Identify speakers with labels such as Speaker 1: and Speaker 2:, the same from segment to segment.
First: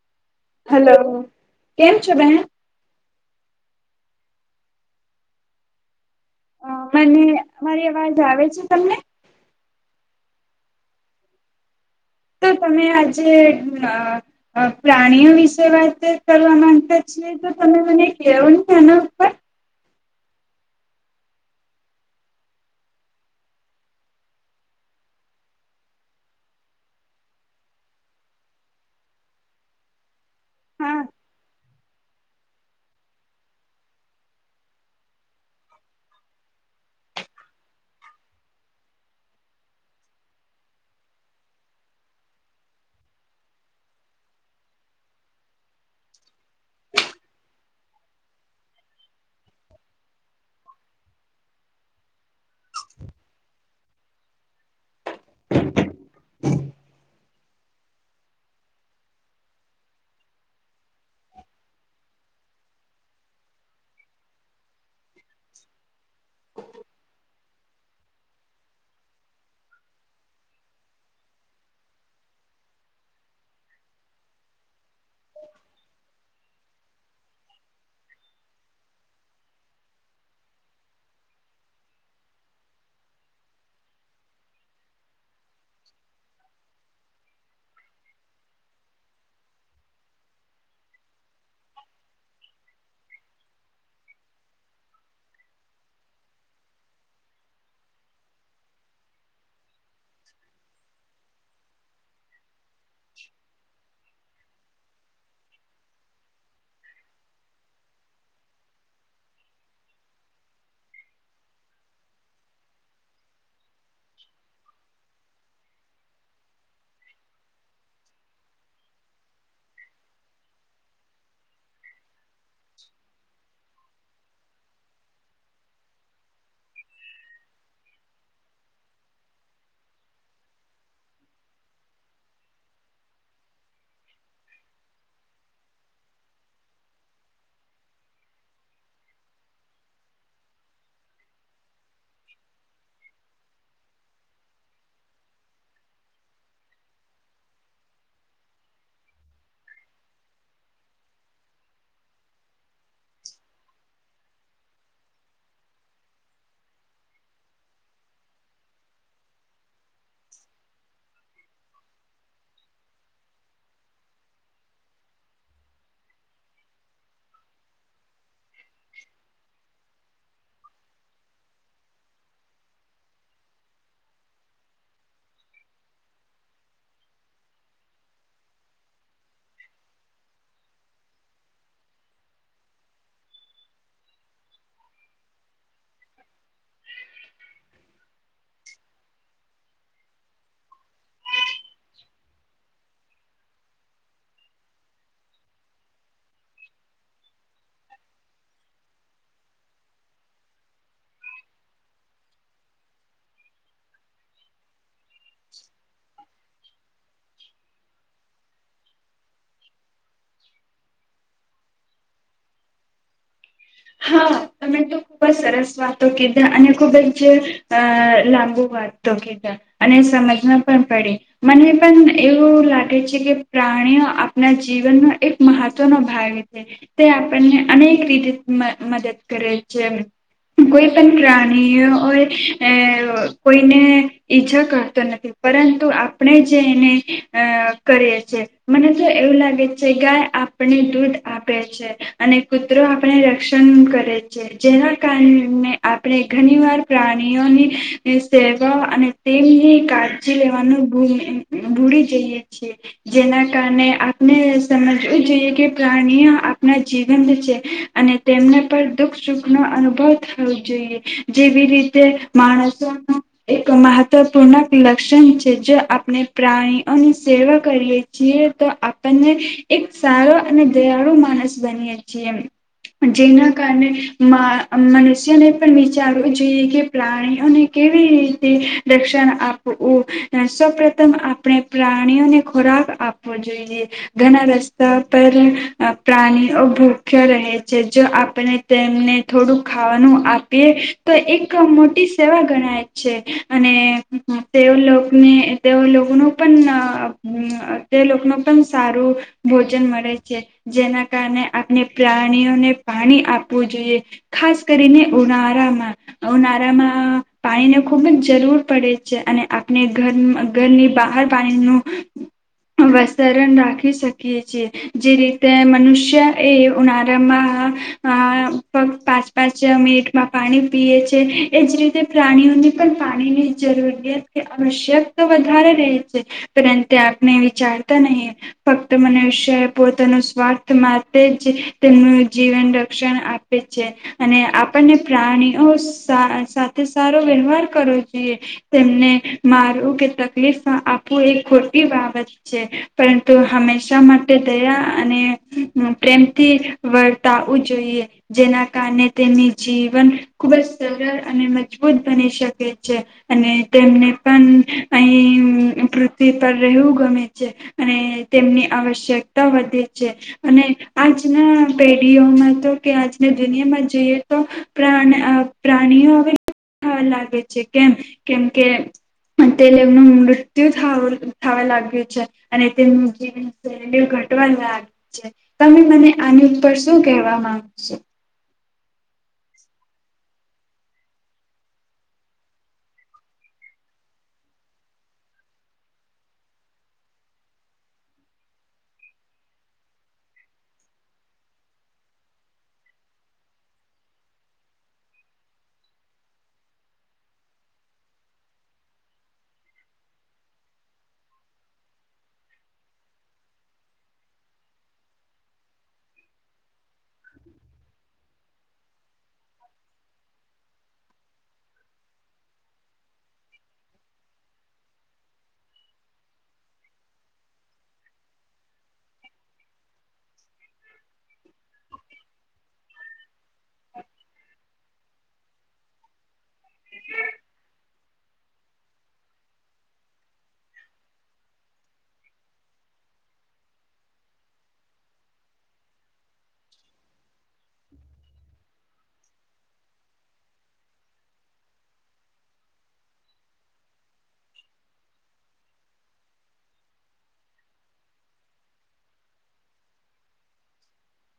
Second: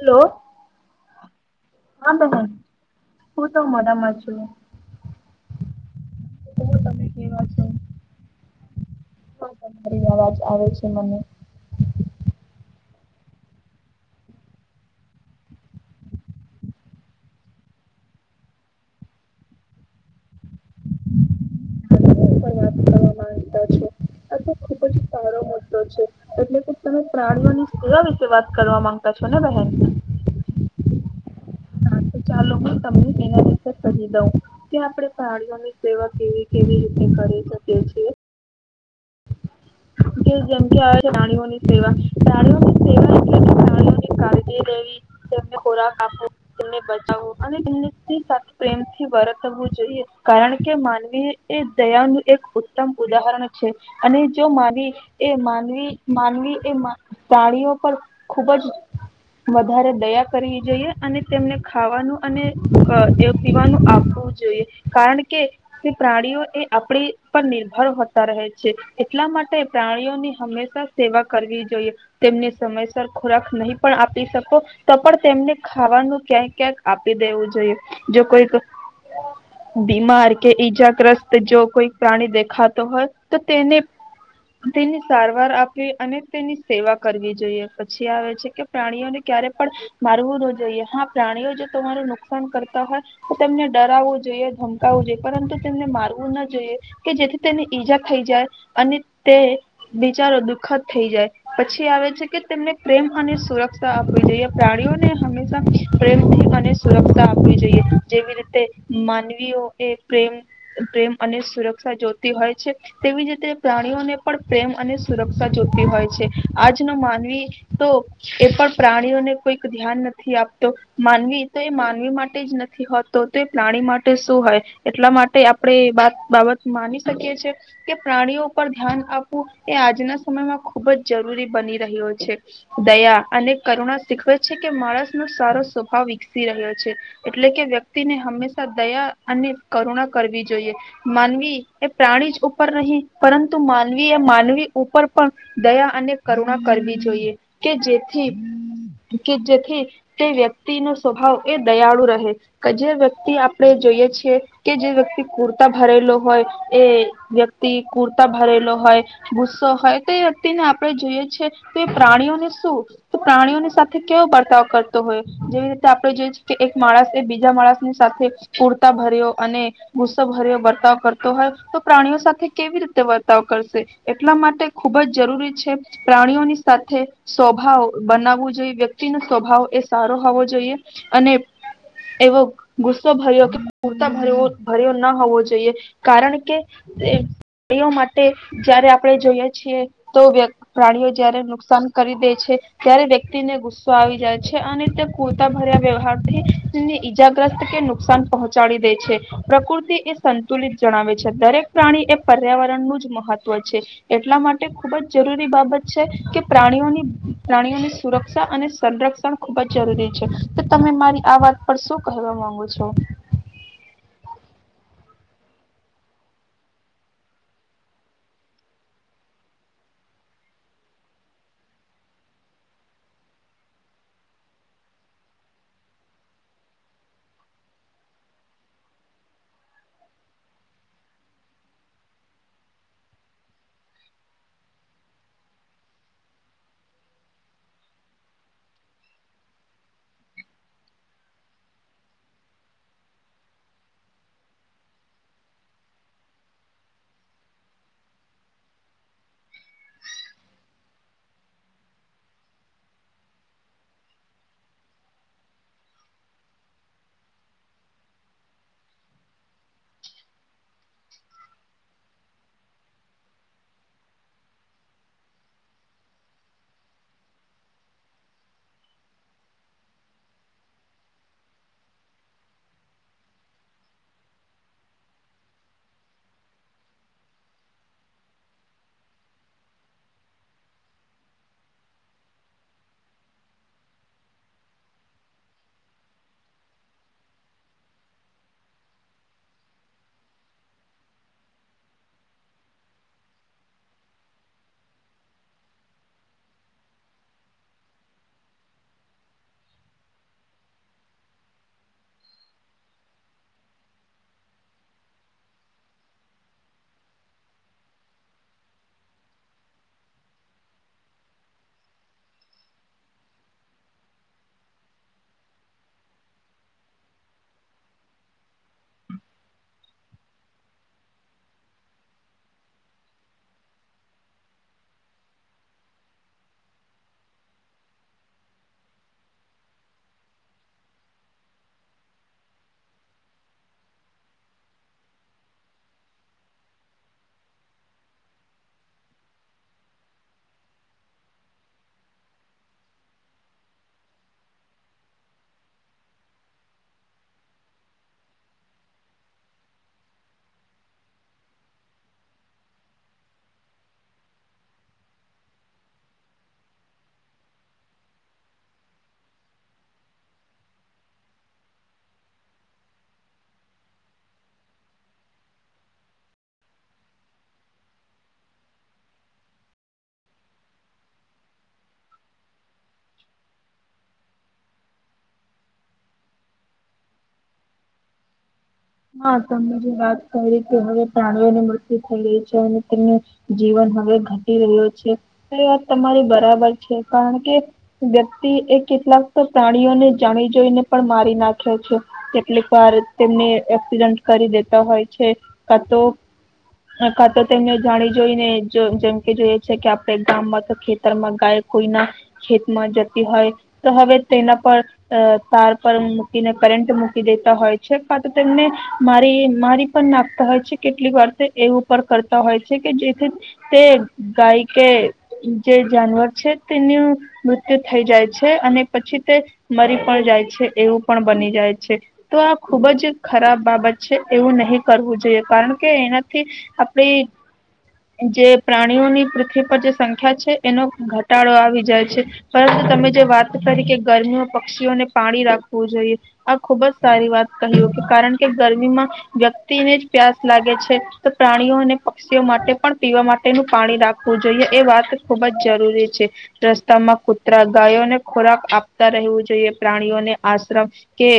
Speaker 1: Hello
Speaker 2: hello. કેમ છો બહેન?
Speaker 1: હું તો મોડામાં છું. હું
Speaker 2: અ
Speaker 1: તમે
Speaker 2: મને,
Speaker 1: કેવા છો
Speaker 2: મારી અવાજ આવે છે તમને?
Speaker 1: હા તમારી અવાજ આવે છે મને.
Speaker 2: તો તમે આજે અ અ પ્રાણીઓ વિશે વાત કરવા માંગતા છીએ. તો તમે મને કેવો ને એના ઉપર.
Speaker 1: [unintelligible] વાત કરવા માંગતા છો. આ તો ખુબ જ સારો મુદ્દો છે. એટલે કે તમે પ્રાણીઓની સેવા વિશે વાત કરવા માંગતા છો ને બહેન?
Speaker 2: હા
Speaker 1: હા તો ચાલો હું તમને એના રીતે કરી દઉં કે આપણે પ્રાણીઓની સેવા કેવી કેવી રીતે કે જેમ કે આવે છે પ્રણીઓની સેવા પ્રણીઓની સેવા એટલે પ્રણીઓની [inaudible] તેમને ખોરાક આપવો તેમને બચાવો અને તેમ પ્રેમથી વર્તવું જોઈએ કારણ કે માનવી એ દયાનું એક ઉત્તમ ઉદાહરણ છે અને જો માવી એ માનવી માનવી એ પ્રાણીઓ પર ખુબ જ વધારે દયા કરવી જોઈએ અને તેમને ખાવાનું અને પીવાનું આપવું જોઈએ કારણ કે તે પ્રાણીઓ એ આપણી પર નિર્ભર હોતા રહે છે એટલા માટે પ્રાણીઓની હંમેશા સેવા કરવી જોઈએ તેમને સમયસર ખોરાક નહી પણ આપી શકો તો પણ તેમને ખાવાનું ક્યાંક ક્યાંક આપી દેવું જોઈએ જો કોઈક બીમાર કે ઈજાગ્રસ્ત જો કોઈ પ્રાણી દેખાતો હોય તો તેને તેની સારવાર આપવી અને તેની સેવા કરવી જોઈએ પછી આવે છે કે પ્રાણીઓને ક્યારે પણ મારવું ન જોઈએ હા પ્રાણીઓ જો તમારું નુકસાન કરતા હોય તો તેમને ડરાવવું જોઈએ ધમકાવવું જોઈએ પરંતુ તેમને મારું એવું ના જોઈએ કે જેથી તેને ઈજા થઈ જાય અને તે બિચારો દુખદ થઈ જાય પછી આવે છે કે તેમને પ્રેમ અને સુરક્ષા જોઈએ પ્રાણીઓને હંમેશા પ્રેમથી અને સુરક્ષા આપવી જોઈએ જેવી રીતે માનવીઓ એ પ્રેમ અને સુરક્ષા જોઇતી હોય છે, પ્રેમ અને સુરક્ષા જોતી હોય છે તેવી જ રીતે પ્રાણીઓને પણ પ્રેમ અને સુરક્ષા જોતી હોય છે આજનો માનવી તો એ પણ પ્રાણીઓને કોઈક ધ્યાન નથી આપતો માનવી તો એ માનવી માટે એજ નથી હોતો તે પ્રાણી માટે શું હોય એટલા માટે આપણે એત બાબત માની શકીએ છીએ કે પ્રાણીઓ ઉપર ધ્યાન આપવું એ આજના સમયમાં ખુબ જ જરૂરી બની રહ્યો છે દયા અને કરુણા શીખવે છે કે માણસનોો સારો સ્વભાવ વિકસી રહ્યો છે એટલે કે વ્યક્તિને હંમેશા દયા અને કરુણા કરવી જો જોઇએ માનવી એ પ્રાણી જ ઉપર નહી પરંતુ માનવી એ માનવી ઉપર પણ દયા અને કરુણા કરવી જોઈએ કે જેથી કે જેથી તે વ્યક્તિ નો સ્વભાવ એ દયાળુ રહે કે જે વ્યક્તિ આપણે જોઈએ છીએ કે જે વ્યક્તિ કુર્તા ભરેલો હોય એ વ્યક્તિ કુર્તા ભરેલો હોય ગુસ્સો હોય તે વયક્તિને આપણે જોઈએ છે તો એ પ્રાણીઓને શું પ્રાણીઓની સાથે કેવો બર્તાવ કરતો હોય જેવી રીતે આપણે જોઈ કે એક માણસ એ બીજા માણસ ની સાથે કુર્તા ભર્યો અને ગુસ્સો ભર્યો વર્તાવ કરતો હોય તો પ્રાણીઓ સાથે કેવી રીતે વર્તાવ કરશે એટલા માટે ખૂબ જ જરૂરી છે પ્રાણીઓની સાથે સ્વભાવ બનાવવો જોઈએ વ્યક્તિ ન સ્વભાવ એ સારો હોવો જોઈએ અને એવો ગુસ્સો ભર્યો કે પૂરતા ભર્યો ભર્યો ના હોવો જોઈએ કારણ કે પ્રાણીઓ માટે જયારે આપણે જોઈએ છીએ તો પ્રાણીઓ જયારે નુકસાન કરી દે છે ત્યારે વ્યક્તિને ગુસ્સો આવી જાય છે અને તે કૂરતા ભર્યા વ્યવહાર થીને ઈજાગ્રસ્ત કે નુકસાન પહોંચાડી દે છે પ્રકૃતિ એ સંતુલિત જણાવે છે દરેક પ્રાણી એ પર્યાવરણનું જ મહત્વ છે એટલા માટે ખૂબ જ જરૂરી બાબત છે કે પ્રાણીઓની પ્રાણીઓની સુરક્ષા અને સંરક્ષણ ખુબ જ જરૂરી છે તો તમે મારી આ વાત પર શું કહેવા માંગો છો?
Speaker 2: હા તમે તો ખૂબ જ સરસ વાતો કીધા અને ખુબ જ અ લાંબુ વાતો કીધા અને સમજમાં પણ પડી મને પણ એવું લાગે છે કે પ્રાણીઓ આપણા જીવનનો એક મહત્વનો ભાગ છે તે આપણને અનેક રીતે મદદ કરે છે કોઈ પણ પ્રાણીઓ કોઈને ઈજા કરતો નથી પરંતુ આપણે જે એને અ કરીએ છેએ મને તો એવું લાગે છે ગાય આપણે દૂધ આપે છે અને કૂતરો રક્ષ કરે છે જેના કારણે આપણે ઘણી વાર પ્રાણીઓની સેવા અને તેમની કાળજી લેવાનું ભૂલી જઈએ છીએ જેના કારણે આપણે સમજવું જોઈએ કે પ્રાણીઓ આપણા જીવન છે. અને તેમને પર દુખ સુખ નો અનુભવ થવો જોઈએ જેવી રીતે માણસોનું એક મહત્વપૂર્ણક લક્ષણ છે જો આપણે પ્રાણીઓની સેવા કરીએ છીએ તો આપણને એક સારો અને દયાળુ માણસ બનીએ છીએ. જેના કારણે મનુષ્યને પણ વિચારવું જોઈએ કે પ્રાણીઓને કેવી રીતે રક્ષણ આપવું સૌપથમ આપણે પ્રાણીઓને ખોરાક આપવો જોઈએ ઘણા રસ્તા પર પ્રાણીઓ ભૂખ્ય રહે. જો આપને તેમને થોડું ખાવાનું આપીએ તો એક મોટી સેવા ગણાય છે અને તેને તે લોકોનું પણ તે લોકોનું પણ સારું ભોજન મળે છે જેના કારણે આપણે પ્રાણ ણીને પાણી આપવું જોઈએ ખાસ કરીને ઉનાળામાં ઉનાળામાં પાણીને ખુબ જ જરૂર પડે છે અને આપણે ઘર ઘરની બહાર પાણી નું વસારણ રાખી શકીએ છીએ જે રીતે મનુષ્ય એ ઉનાળા ફક્ત પાંચ પાંચ મિનિટમાં પાણી પીએ છે એજ રીતે પ્રાણીઓની પણ પાણીની જરૂરિયાત કે આવશ્યક તો વધારે રહે છે પરંતુ આપને વિચારતા નહી ફક્ત મનુષ્ય પોતાનું સ્વાર્થ માટે જ જીવન રક્ષણ આપે છે અને આપણને પ્રાણીઓ સાથે સારો વ્યવહાર કરવો જોઈએ તેમને મારવું કે તકલીફ આપવું એ ખોટી બાબત છે પરંતુ હંમેશા માટે દયા અને પ્રેમથી વર્તાવું જોઈએ જેના કારણે તેમની જીવન ખુબ જ સરળ અને મજબૂત બની શકે છે અને તેમને પણ અહી પૃથ્વી પર રહેવું ગમે છે અને તેમની આવશ્યકતા વધે છે અને આજના પેઢીઓમાં તો કે આજની દુનિયામાં જોઈએ તો પ્રા પ્રાણીઓ હવે થવા લાગે છે કેમ કેમ કે તેનું મૃત્યુ થવા લાગ્યું છે અને તેમનું જીવન શૈલીઓ ઘટવા લાગી છે તમે મને આની પર શું કહેવા માંગુ છું.
Speaker 1: હા તમમે જે વાત કરી કે હવે પ્રાણીઓને મૃત્યુ થઈ રહી છે અને તેમનું જીવન હવે ઘટી રહ્યું છે એ વાત તમારી બરાબર છે કારણ કે વ્યક્તિ એ કેટલાક તો પ્રાણીઓને જાણી જોઈને પણ મારી નાખ્યો છે કેટલીક વાર તેમને એક્સિડન્ટ કરી દેતા હોય છે કા તો કા તો તેમને જાણી જોઈને જેમકે જોઈએ છે કે આપણે ગામમાં તો ખેતરમાં ગાય કોઈના ખેતમાં જતી હોય તો હવે તેના પર તાર પર મૂકીને કરન્ટ મૂકી દેતા હોય છે કા તો તેમને મારી મારી પણ નાખતા હોય છે કેટલીક વાર એવું પણ કરતા હોય છે કે જેથી તે ગાય કે જે જાનવર છે તેનું મૃત્યુ થઈ જાય છે અને પછી તે મરી પણ જાય છે એવું પણ બની જાય છે તો આ ખુબ જ ખરાબ બાબત છે એવું નહી કરવું જોઈએ કારણ કે એના આપડી જે પ્રાણીઓની પૃથ્વી પર જે સંખ્યા છે એનો ઘટાડો આવી જાય છે પરંતુ તમે જે વાત કરી કે ગરમીમાં પક્ષીઓને પાણી રાખવું જોઈએ આ ખુબ જ સારી વાત કહ કારણ કે ગરમીમાં વ્યક્તિને જ પ્યાસ લાગે છે. તો પ્રાણીઓ અને પક્ષીઓ માટે પણ પીવા માટેનું પાણી રાખવું જોઈએ એ વાત ખુબ જ જરૂરી છે રસ્તામાં કુતરા ગાયોને ખોરાક આપતા રહેવું જોઈએ પ્રાણીઓને આશ્રમ કે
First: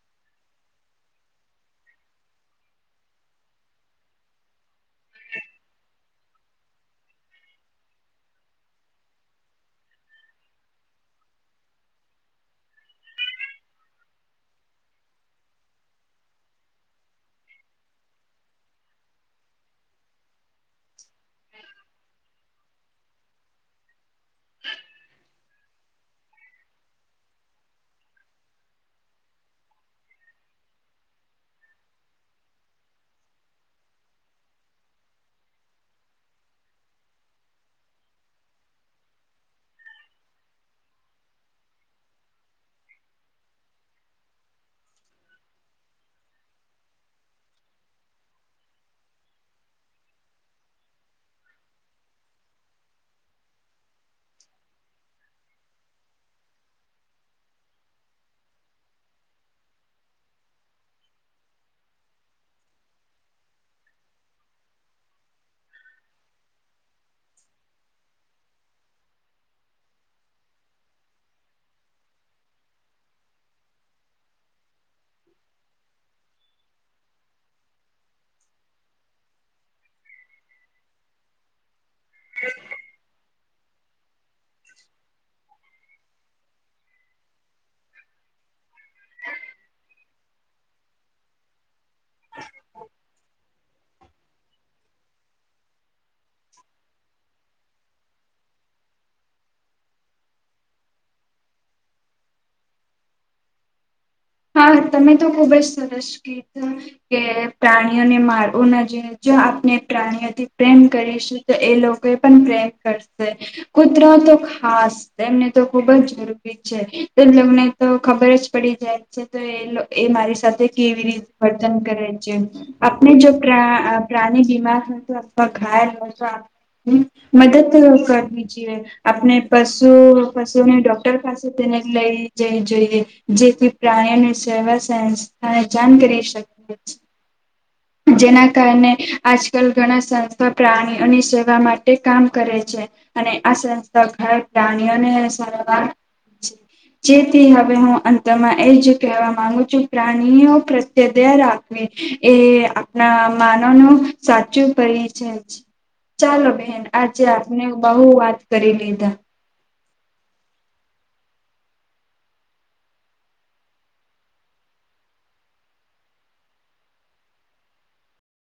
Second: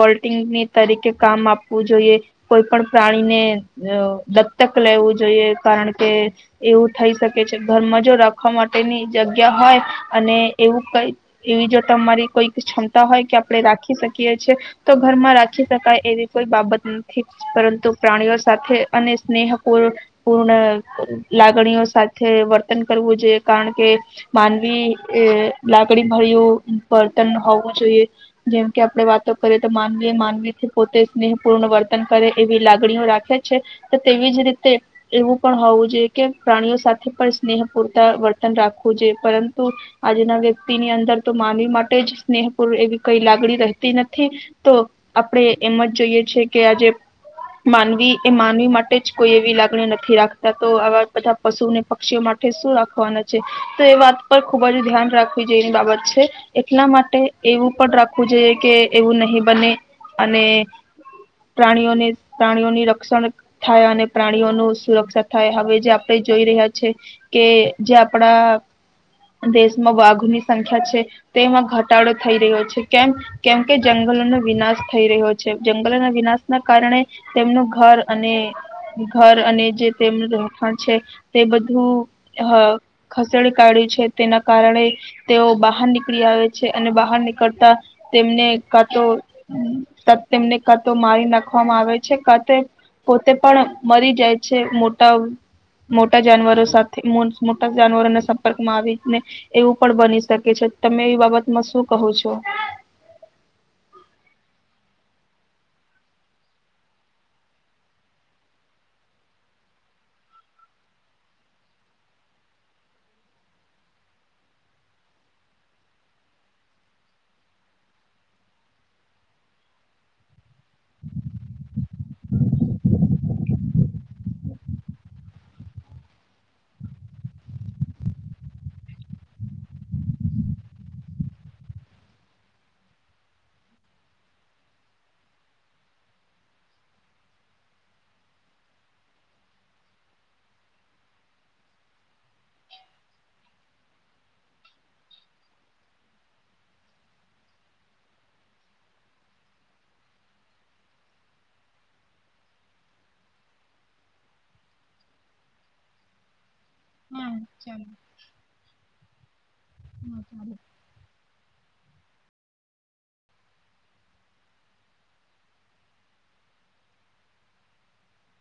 Speaker 1: વોલ્ટિંગની તરીકે કામ આપવું જોઈએ કોઈ પણ પ્રાણીને અ દત્તક લેવું જોઈએ કારણ કે એવું થઈ શકે છે ઘરમાં જો રાખવા માટેની જગ્યા હોય અને એવું કઈ એવી જો તમારી કોઈક ક્ષમતા હોય કે આપણે રાખી શકીએ છે તો ઘરમાં રાખી શકાય એવી કોઈ બાબત નથી પરંતુ પ્રાણીઓ સાથે અને સ્નેહપૂ પૂર્ણ લાગણીઓ સાથે વર્તન કરવું જોઈએ કારણ કે માનવી એ લાગણી ભરય્યું વર્તન હોવું જોઈએ જેમકે આપડે વાતો કરીએ તો માનવી માનવીથી પોતે સ્નેહપૂર્ણ વર્તન કરે એવી લાગણીઓ રાખે. તેવી જ રીતે એવું પણ હોવું જોઈએ કે પ્રાણીઓ સાથે પણ સ્નેહ પૂરતા વર્તન રાખવું જોઈએ પરંતુ આજના વ્યક્તિની અંદર તો માનવી માટે જ સ્નેહ પૂર એવી કઈ લાગણી રહેતી નથી તો આપણે એમ જ જોઈએ છે કે આજે માનવી એ માનવી માટે જ કોઈ એવી લાગણી નથી રાખતા તો આવા બધા પશુને પક્ષીઓ માટે શું રાખવાના છે તો એ વાત પર ખૂબ જ ધ્યાન રાખવી જોઈ એની બાબત છે એટલા માટે એવું પણ રાખવું જોઈએ કે એવું નહીં બને અને પ્રાણીઓને પ્રાણીઓની. [inaudible] અને પ્રાણીઓનું સુરક્ષા થાય હવે જે આપણે જોઈ રહ્યા છે કે જે આપણા દેશમાં વાઘોની સંખ્યા છે તેમાં ઘટાડો થઈ રહ્યો છે કેમ કેમ કે જંગલોનો વિનાશ થઈ રહ્યો છે જંગલોના વિનાશ ના કારણે તેમનું. ઘર અને ઘર અને જે તેમનું રહેઠાણ છે તે બધું. હા. જળ કાઢ્યું છે તેના કારણે તેઓ બહાર નીકળી આવે છે અને બહાર નીકળતા તેમને કાતો તેમને કાતો મારી નાખવામાં આવે. છે કાતે પોતે પણ મરી જાય છે મોટા મોટા જાનવરો સાથે મોટા જાનવરોના સંપર્કમાં આવીને એવું પણ બની શકે છે તમે એ બાબતમાં શું કહો છો.
Speaker 2: હા તમે તો ખુબ જ સરસ કીધું કે પ્રાણીઓને મારવું ન જોઈએ જો આપણે પ્રાણીઓથી પ્રેમ કરીશું તો એ લોકો પણ પ્રેમ કરશે કુતરા તો ખાસ એમને તો ખુબ જ જરૂરી છે એને તો ખબર જ પડી જાય. એ મારી સાથે કેવી રીતે વર્તન કરે છે આપણે જો પ્રાણી બીમાર હોય તો અથવા ઘાયલ હોય તો મદદ કરવી જોઈએ આપણે પશુ પશુને ડોક્ટર પાસે તેને લઈ જવી જોઈએ જેથી. પ્રાણીઓની સેવા સંસ્થાને જાણ કરી શકે. જેના કારણે આજકાલ ઘણા સંસ્થા પ્રાણીઓની સેવા માટે કામ કરે છે અને આ સંસ્થા ઘ પ્રાણીઓને સારવાર જેથી હવે હું અંતમાં એ જ કહેવા માંગુ છું પ્રાણીઓ પ્રત્યધ રાખવી એ. આપણા માનવ ન સાચું કરી છે ચાલો. આજે
Speaker 1: હા
Speaker 2: આપને બહુ વાત કરી લીધા.
Speaker 1: હા સારું.